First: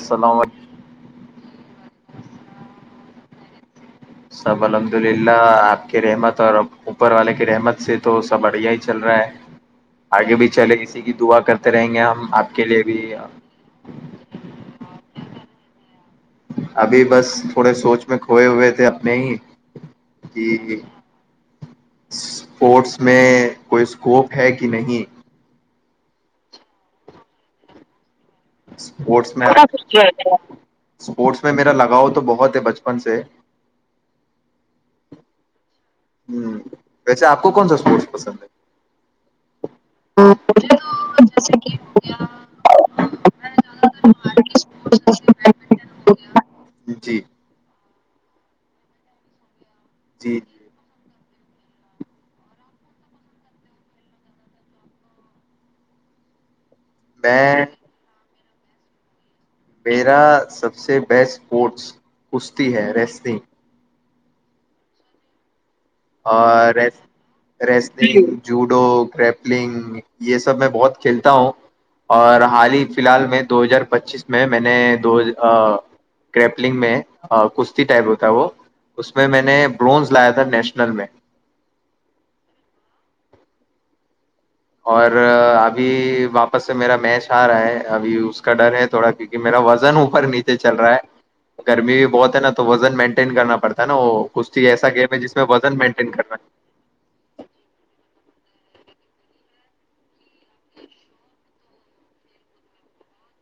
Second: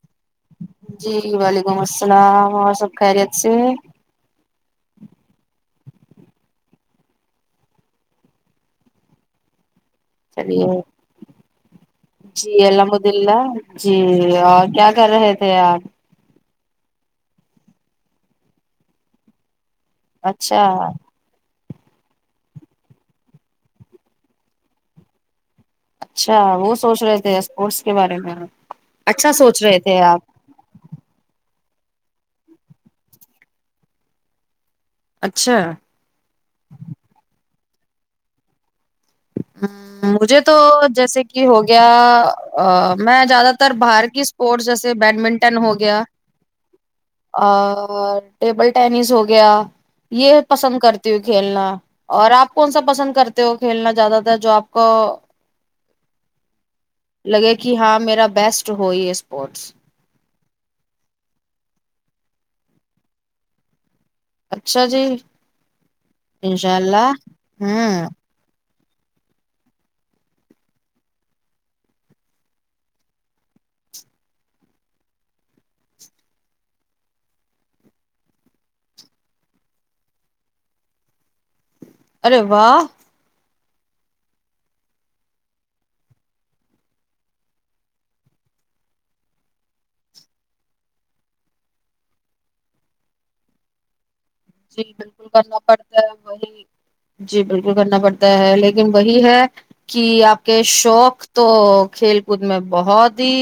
السلام علیکم جی وعلیکم السلام اور سب خہری جی سب الحمد للہ آپ کے رحمت اور اوپر والے کی رحمت سے تو سب بڑھیا ہی چل رہا ہے آگے بھی چلیے چلے اسی کی دعا کرتے رہیں گے ہم آپ جی کے لیے بھی الحمدلہ جی اور کیا کر رہے تھے تیار ابھی بس تھوڑے سوچ میں کھوئے ہوئے تھے اپنے ہی کہ اچھا اسپورٹس میں کوئی اسکوپ ہے کہ نہیں اچھا وہ سوچ رہے تھے اسپورٹس کے بارے میں پٹس اچھا سوچ رہے تھے آپ مپٹ میں میرا لگاؤ تو بہت ہے بچپن سے اچھا ہ ویسے آپ کو کون س سپورٹس پسند ہے ہ مجھے تو جیسے کہ ہو گیا میں زیادہ تر باہر کی اسپورٹس جیسے بیڈمنٹن ہو گیا جی اور ٹیبل ٹینس ہو گیا جی یہ پسند کرتے کھیلنا اور آپ کون سا پسند کرتے ہو کھیلنا زیادہ جو آپ کا میں لگے کہ ہاں میرا بیسٹ ہوئی اس میرا سب سے بیسٹ اسپورٹس پستتی ہے ریسنگ اچھا جی اور انشاء اللہ ریس ہوں جوٹ لڈو کرپلنگ یہ سب میں بہت کھیلتا ہوں اور حال ہی فی الحال میں دو ہزار پچیس میں میں نے دو کرپلگ میں کشتی ٹائپ ہوتا وہ اس میں میں نے برونز لایا تھا نیشل نن میں ارے واہ اور ابھی واپس سے میرا میش آ رہا ہے ابھی اس کا ڈر ہے تھوڑا کیونکہ میرا وزن اوپر نیچے چل رہا ہے گرمی بھی بہت ہے نا تو وزن مینٹین کرنا پڑتا ہے نا وہ کشتی جی ایسا گیم ہے بالکل جس میں کرنا وزن پڑتا ہے مینٹین کرنا وہی جی بالکل کرنا پڑتا [unintelligible] ہے لیکن وہی ہے کہ آپ کے شوق تو کھیل کود میں بہت ہی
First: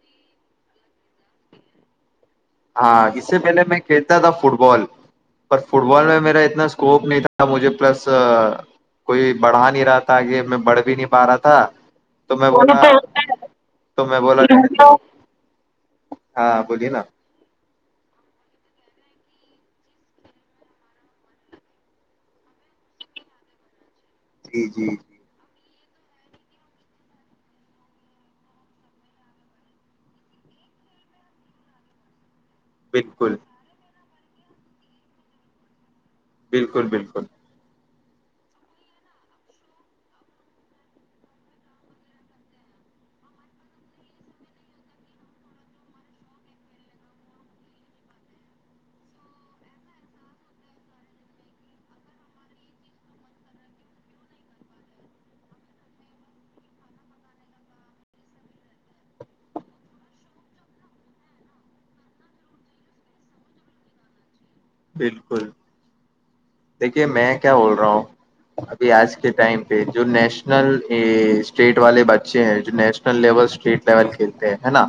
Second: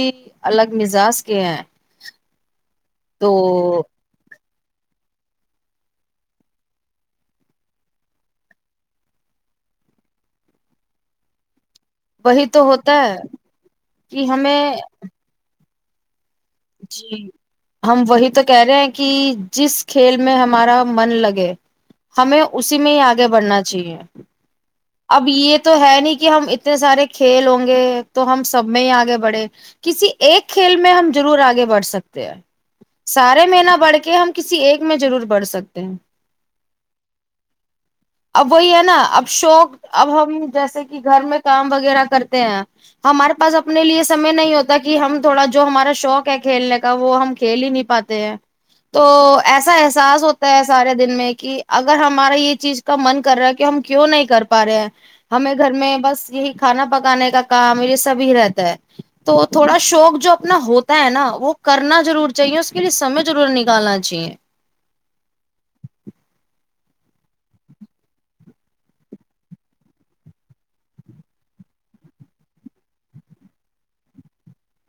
الگ مزاج کے ہیں ہاں اس تو سے پہلے میں کھیلتا تھا فٹ فٹ بال پر فٹ بال میں میرا اتنا اسکوپ نہیں تھا مجھے پلس کوئی بڑھا نہیں رہا تھا کہ میں بڑھ بھی نہیں پا رہا تھا تو وہی میں بولا ہوتا ہے تو میں کہ بولا ہمیں ہاں بولیے نا جی ہم وہی تو کہہ رہے ہیں کہ جس کھیل میں ہمارا من لگے ہمیں اسی میں ہی آگے بڑھنا چاہیے جی جی جی اب یہ تو ہے نہیں کہ ہم اتنے سارے کھیل ہوں گے تو ہم سب میں ہی آگے بڑھے کسی ایک کھیل میں ہم ضرور آگے بڑھ سکتے ہیں بالکل سارے مین پڑ کے کہ ہم کسی ایک میں ضرور پڑھ سکتے ہیں بالکل بالکل اب وہی ہے نا اب شوق اب ہم جیسے کہ گھر میں کام وغیرہ کرتے ہیں ہمارے پاس اپنے لیے سمے نہیں ہوتا کہ ہم تھوڑا جو ہمارا شوق ہے کھیلنے کا وہ ہم کھیل ہی نہیں پاتے ہیں تو ایسا احساس ہوتا ہے سارے دن میں کہ اگر ہمارا یہ چیز کا من کر رہا ہے کہ ہم کیوں نہیں کر پا رہے ہیں ہمیں گھر میں بس یہی کھانا پکانے کا کام یہ سبھی رہتا ہے تو تھوڑا شوق جو اپنا ہوتا تا ہے نا وہ کرنا ضرور چاہیے اس کے لیے سمے ضرور نکالنا چاہیے بالکل دیکھیے میں کیا بول رہا ہوں ابھی آج کے ٹائم پہ جو نیشنل اسٹیٹ والے بچے ہیں جو نیشنل لیول اسٹیٹ لیول کھیلتے ہیں ہے نا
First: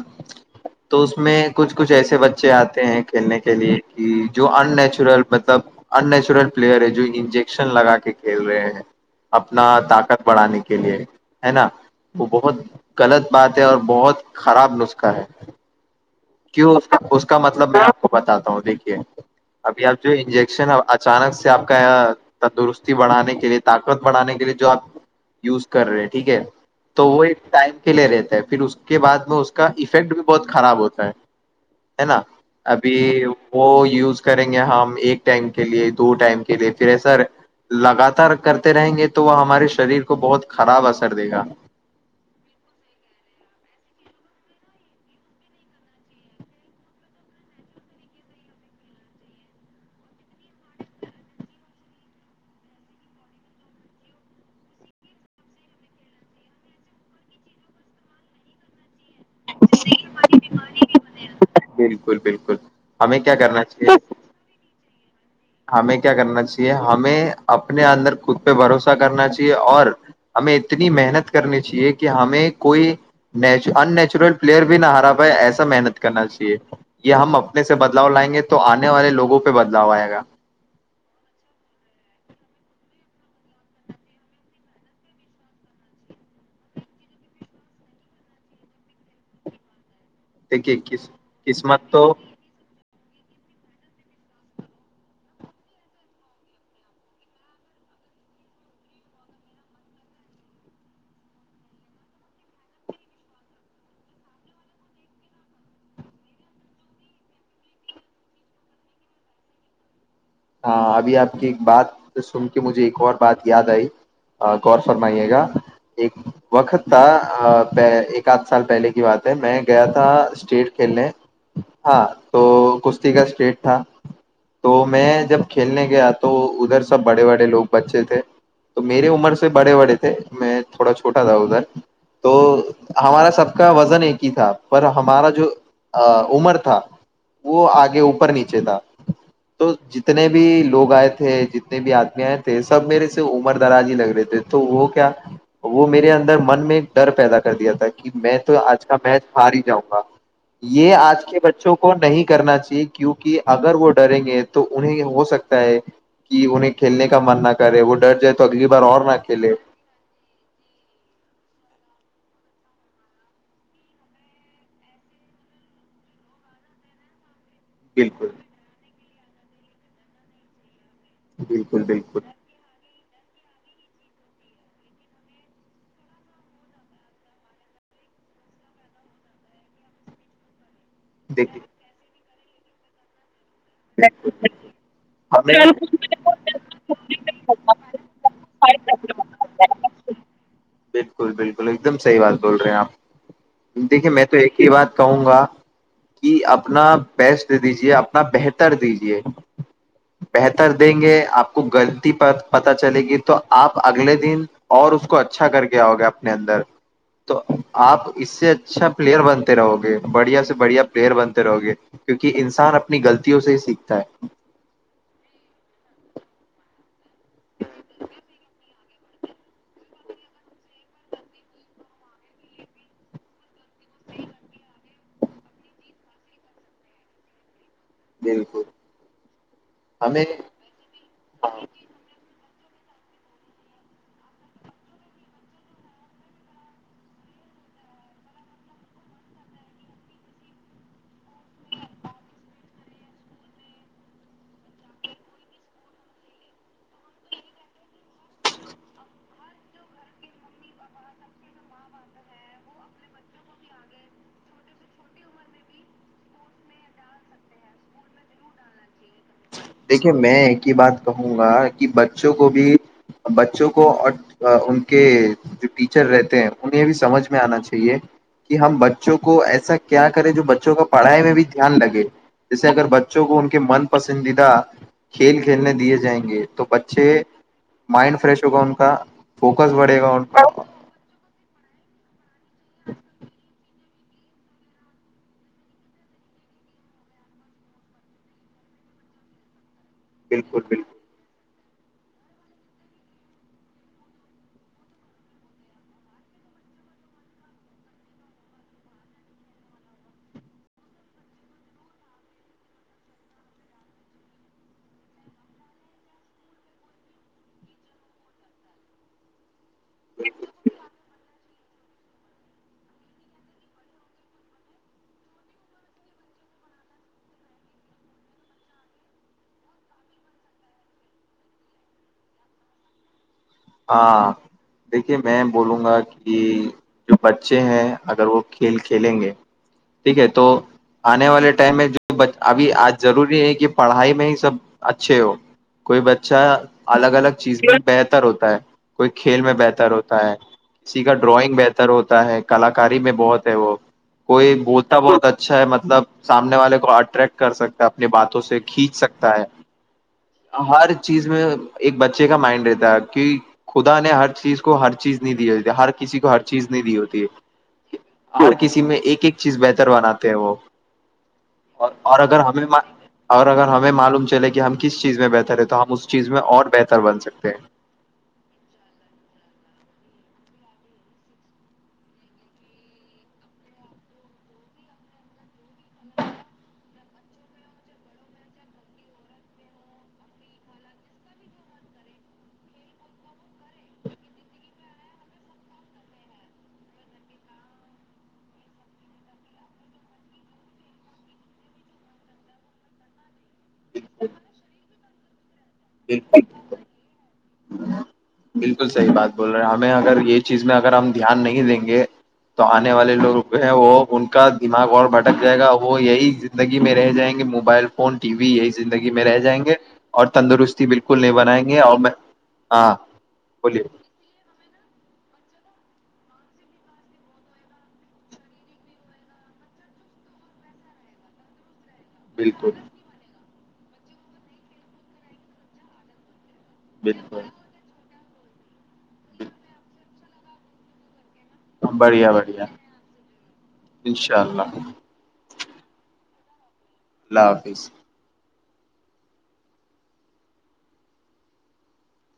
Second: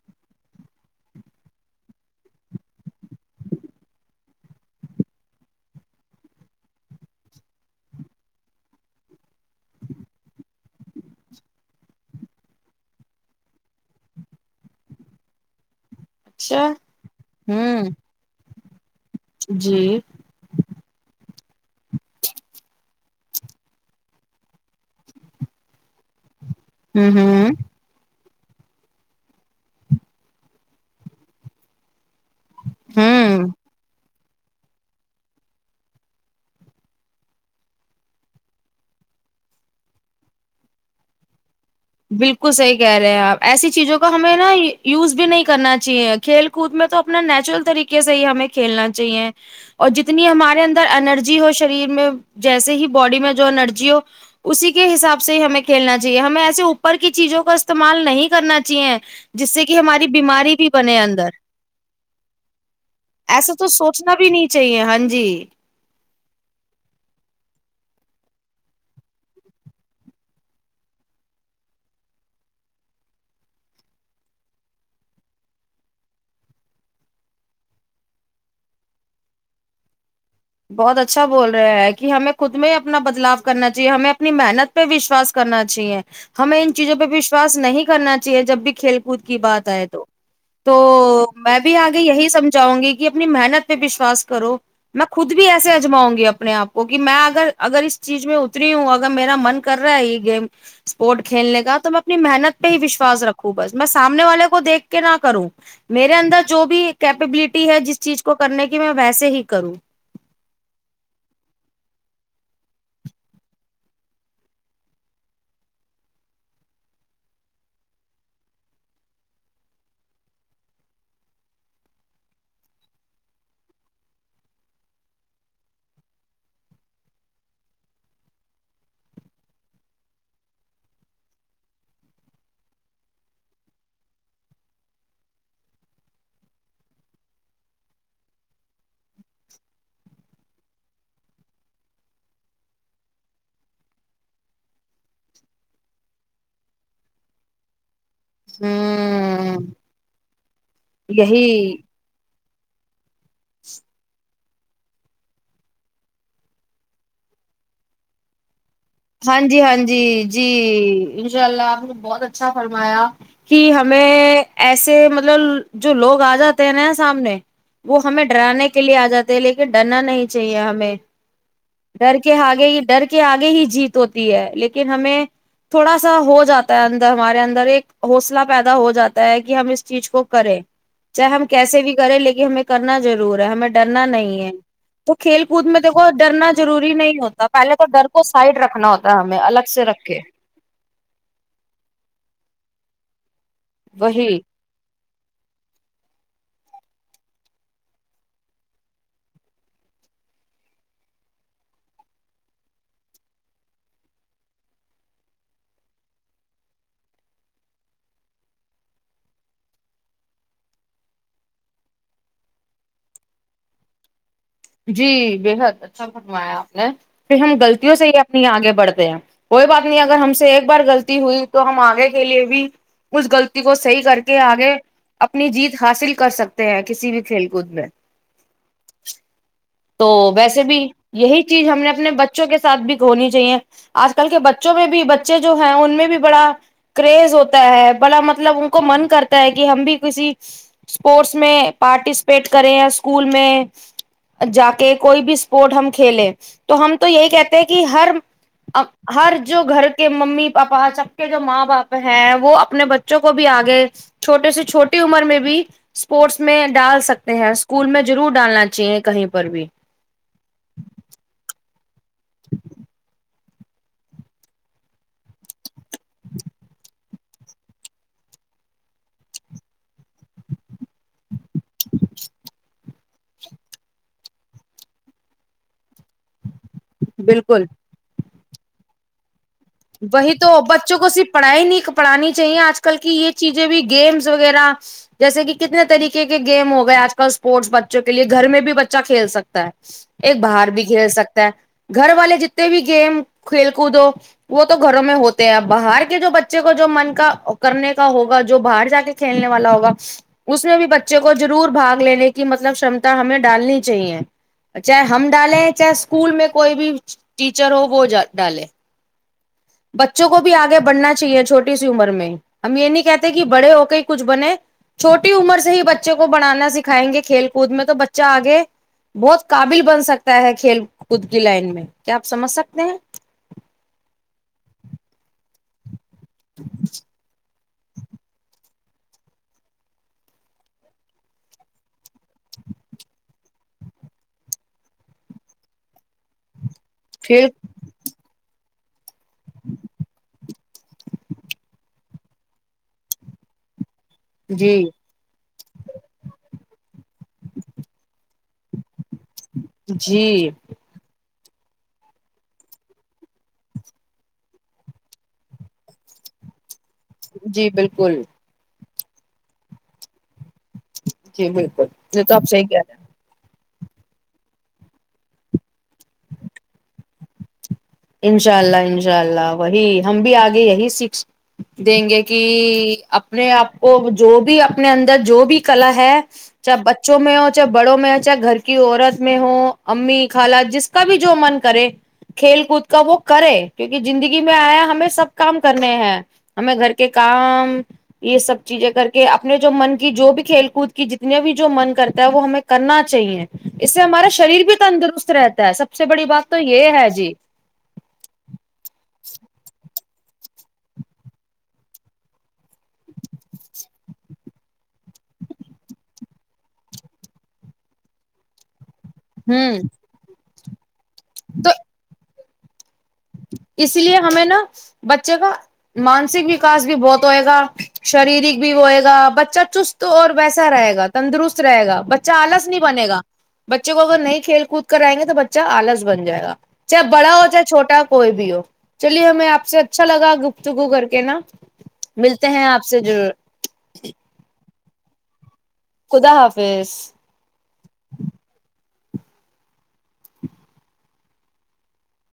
تو اس میں کچھ کچھ ایسے بچے آتے ہیں کھیلنے کے لیے کہ جو ان نیچرل مطلب ان نیچرل پلیئر ہے جو انجیکشن لگا کے کھیل رہے ہیں اپنا طاقت بڑھانے کے لیے ہے نا وہ بہت غلط بات ہے اور بہت خراب نسخہ ہے اچھا کیوں اس کا مطلب میں ہوں آپ کو بتاتا ہوں دیک جچھ ابھی جی آپ جو انجیکشن اچانک سے آپ کا تندرست بڑھانے کے لیے طاقت بڑانے کے لیے جو آپ یوز کر رہے ہیں ٹھیک ہے تو ہ وہ ایک ہ ٹائم کے لیے رہتے پھر اس کے بعد میں اس کا افیکٹ بھی بہت خراب ہوتا ہے ہے نا [unintelligible] ابھی ہوں وہ یوز کریں گے ہم ایک ٹائم کے لیے دو ٹائم کے لیے پھر ایسا لگاتار کرتے رہیں گے تو وہ ہمارے شریر کو بہت خراب اثر دے گا بالکل صحیح کہہ رہے ہیں آپ ایسی چیزوں کا ہمیں نا یوز بھی نہیں کرنا چاہیے کھیل کود میں تو اپنا نیچرل طریقے سے ہی ہمیں کھیلنا چاہیے اور جتنی ہمارے اندر انرجی ہو شریر میں جیسے ہی باڈی میں جو انرجی ہو اسی کے حساب سے ہی ہمیں کھیلنا چاہیے ہمیں ایسے ا پر کی چیزوں کا استعمال نہیں کرنا چاہیے جس سے کہ ہماری بیماری بھی بنے اندر بالکل بالکل ہمیں کیا ایسا کرنا تو چاہیے سوچنا بھی نہیں چاہیے ہاں جی ہمیں کیا کرنا چاہیے ہمیں اپنے اندر خود پہ بھروسہ کرنا چاہیے اور ہمیں اتنی محنت کرنی چاہیے کہ ہمیں کوئی ن ان نیچورل پلیئر بھی نہ ہرا پائے ایسا محنت کرنا چاہیے یہ ہم اپنے سے بدلاؤ لائیں گے تو آنے والے لوگوں پہ بدلاؤ آئے گا بہت اچھا بول رہے ہے کہ ہمیں خود میں اپنا بدلاؤ کرنا چاہیے ہمیں اپنی محنت پہ وشواس کرنا چاہیے ہمیں ان چیزوں پہ وشواس نہیں کرنا چاہیے جب بھی کھیل کود کی بات آئے تو تو دیکھیے کس میں بھی قسمت آگے تو یہی سمجھاؤں گی کہ اپنی محنت پہ وشواس کرو میں خود بھی ایسے اجاؤں گی اپنے آپ کو کہ میں اگر اگر اس چیز میں اتری ہوں اگر میرا من کر رہا ہے یہ گیم اسپورٹ کھیلنے کا تو میں اپنی محنت پہ ہی وشواس رکھوں بس میں سامنے والے کو دیکھ کے نہ کروں میرے اندر جو بھی کیپبلٹی ہے جس چیز کو کرنے کی میں ویسے ہی کروں ہاں ابھی آپ کی ایک بات سن کے مجھے ایک اور بات یاد آئی غور فرمائیے گا ایک وقت تھا ایک آدھ سال پہلے کی بات ہے میں گیا تھا اسٹیٹ کھیلنے ہاں تو کشتی کا اسٹیٹ تھا تو میں جب کھیلنے گیا تو ادھر سب بڑے بڑے لوگ بچے تھے تو میرے عمر سے بڑے بڑے تھے میں تھوڑا چھوٹا تھا ادھر تو ہمارا سب کا وزن ایک ہی تھا پر ہمارا جو عمر تھا وہ آگے اوپر نیچے تھا تو جتنے بھی لوگ آئے تھے جتنے بھی آدمی آئے تھے سب میرے سے عمر دراز ہی لگ رہے تھے تو وہ کیا وہ میرے اندر من میں ایک ڈر پیدا کر دیا تھا کہ میں تو آج کا میچ ہار ہوں ہی جاؤں و یہ آج کے یہی بچوں کو نہیں کرنا چاہیے کیونکہ اگر وہ ڈریں گے تو انہیں ہو سکتا ہے کہ انہیں کھیلنے کا من نہ کرے وہ ڈر جائے تو اگلی بار اور نہ ہاں کھیلے جی ہاں جی جی ان شاء اللہ آپ بہت اچ اچھا فرمایا کہ ہمیں ایسے مطلب جو لوگ آ جاتے ہیں نا سامنے وہ ہمیں بالکل ڈرانے کے لیے آ جاتا لے کے ڈرنا نہیں چاہیے ہمیں بالکل ڈر بالکل کے حے یہ ڈرک کے آگے ہی جیت ہوتی ہے لیکن ہمیں تھوڑا سا ہو جاتا ہے اندر ہمارے اندر ایک حوصلہ پیدا ہو جاتا ہے کہ ہم اس چیز کو کریں چاہے ہم دیکھیے کیسے بھی کریں لیکن یہ ہمیں کرنا ضرور ہے ہمیں ڈرنا نہیں ہے تو کھیل ہمیں کود میں دیکھو ڈرنا ضروری نہیں ہوتا پہلے تو ڈر کو سائڈ رکھ رکھنا ہوتا ہے ہمیں الگ سے رکھ اوکے بالکل بالکل ایک دم صحیح بات بول رہے ہیں آپ دیکھیے میں وہی تو ایک ہی بات کہوں گا کہ اپنا بیسٹ دیجیے اپنا بہتر دیجیے بہتر دیں گے آپ کو غلطی پت چلے گی تو آپ اگلے دن اور اس کو اچھا کر کے آؤ گے اپنے اندر تو آپ اس سے اچھا پلیئر بنتے رہو گے بڑھیا سے بڑھیا پلیئر بنتے رہو گے کیونکہ انسان اپنی غلطیوں سے ہی سیکھتا ہے جی بےحد اچھا فنمایا آپ نے پھر ہم غلطوں سے ہی اپنی آگے بڑھتے ہیں کوئی بات نہیں اگر ہم سے ایک بار غلطی ہوئی تو ہم آگے کے لیے بھی اس غلطی کو صحیح کر کے آگے اپنی جیت حاصل کر سکتے ہیں کسی بھی کھیل کود میں بالکل تو ہمیں ویسے بھی یہی چیز ہم نے اپنے بچ بچوں کے سھ بھی ہوھنی چاہیے آج کل کے بچوں میں بھی بچے جو ہیں ان میں بھی بڑا کریز ہوتا ہے بڑا مطلب ان کو من کرتا ہے کہ ہم بھی کسی اسپورٹس میں پارٹیسپیٹ کریں یا اسکول میں جا کے کوئی بھی اسپورٹ ہم کھیلے تو ہم تو یہی کہتے ہیں کہ ہر ہر جو گھر کے ممی پاپا سب کے جو ماں باپ ہیں وہ اپنے بچوں کو بھی آگے چھوٹے سے چھوٹی عمر میں بھی اسپورٹس میں ڈال سکتے ہیں اسکول میں ضرور ڈالنا چاہیے کہیں پر بھی دیکھیے میں ایک ہی بات کہوں گا بت چ گوبھی بچوں کو اور ان کے جو ٹیچر رہتے ہیں انہیں بھی سمجھ میں آنا چاہیے کہ ہم بچوں کو ایسا کیا کریں جو بچوں کا پڑھائی میں بھی دھیان لگے جیسے اگر بچ کو ان کے من پسندید کھیل کھیلنے دیے جائیں گے تو بچے چھ بالکل مائنڈ فریش جو کا ان کا فوکس بڑھے گا وہی تو بچوں کو صرف پڑھائی نہیں پڑھانی چاہیے آج کل کی یہ چیزیں بھی گیمس وغیرہ جیسے کہ کتنے طریقے کے گیم ہو گئے آج کل اسپورٹس بچوں کے لیے گھر میں بھی بچہ کھیل سکتا ہے ایک بالکل باہر بالکل بھی کھیل سکتا ہے گھر والے جتنے بھی گیم کھیل کود ہو وہ تو گھروں میں ہوتے ہیں باہر کے جو بچے کو جو من کا کرنے کا ہوگا جو باہر جا کے کھیلنے والا ہوگا اس میں بھی بچے کو ضرور بھگ لینے کی مطلب شمتا ہمیں ڈالنی چاہیے چاہے ہم ڈالیں چاہے اسکول میں کوئی بھی ٹیچر ہو وہ ڈالے بچوں کو بھی آگے بڑھنا چاہیے چھوٹے چھوٹی سی عمر میں ہم یہ نہیں کہتے کہ بڑے ہو کے ہی کچھ بنے چھوٹی عمر سے ہی بچے کو بڑانا سکھائیں گے کھیل کود میں تو بچہ آگے بہت قابل بن سکتا ہے کھیل کود کی لائن میں کیا آپ سمجھ سکتے ہیں ہاں دیکھیے میں بولوں گا کہ کہ جو بچے ہیں اگر وہ کھیل کھیلیں گے ٹھیک ہے تو آنے والے ٹائم میں جو ابھی آج ضروری ہے کہ پڑھائی میں ہی سب اچھے ہو کوئی بچہ الگ الگ پھر چیزیں بہتر ہوتا ہے کوئی کھیل میں بہتر ہوتا ہے کی کا ڈرائنگ بہتر ہوتا ہے کلاکاری میں بہت ہے وہ کوئی جی بولتا بہت اچھا ہے اچھا ہے مطلب سامنے والے کو اٹریکٹ کر سکتا اپنی باتوں سے کھینچ سکتا ہے جی ہر چیز میں ایک بچے کا مائنڈ رہتا ہے کہ خدا نے ہر چیز کو ہر چیز نہیں دی ہوتی ہر کسی کو ہر چیز نہیں دی ہوتی جی بالکل ہر کسی میں ایک ایک چیز بہتر بناتے ہیں وہ جی اور بالکل اور یہ تو اگر آپ ہمیں صحیح کہہ رہے ہیں اگر ہمیں معلوم چلے کہ ہم کس چیز میں بہتر ہے تو ہم اس چیز میں اور بہتر بن سکتے ہیں انشاء اللہ انشاء اللہ وہی ہم بھی آگے یہی سیکھ دیں گے کہ اپنے آپ کو جو بھی اپنے اندر جو بھی کلا ہے چاہے بچوں میں ہو چاہے بڑوں میں ہو چاہے گھر کی عورت میں ہو امی خال جس کا بھی جو من کرے کھیل کود کا وہ کرے کیوںکہ زندگی میں آیا ہمیں سب کام کرنے ہیں ہمیں گھر کے کام یہ سب چیزیں کر کے اپنے جو من کی جو بھی کھیل کود کی جتنے بھی جو من کرتا ہے وہ ہمیں کرنا چاہیے اس سے ہمارا شریر بھی تندرست رہتا سب سے بڑی بالکل بات تو یہ ہے جی بالکل صحیح بات بول رہے ہیں آپ اگر یہ چیز میں اگر ہم دھیان نہیں دیں گے تو آنے والے لوگ جو ہے وہ ان کا دماغ اور بھٹک جائے گا وہ یہی زندگی میں رہ جائیں گے موبائل فون ٹی وی یہی زندگی میں رہ جائیں گے ہوں اور تندرست جی بالکل ک نہیں بنائیں گے اور میں ہاں بولیے اس لیے ہمیں نا بچے کا مانسک وکاس بھی بہت ہو گا شریرک بھی ہوئے گا بچہ چست اور ویسا رہے گا تندرست رہے گا بچہ لس بالکل نہیں بنے گا بچے کو اگر نہیں کھیل کود کر آئیں گے تو بچہ آلس بن جائے گا چاہے بڑا ہو بالکل چاہے چھوٹا ہو کوئی بھی ہو [unintelligible] گفتگو کر کے نا بڑھیا ملتے ہیں بڑھیا آپ سے ضرور ان شاء اللہ خدا حافظ اللہ حافظ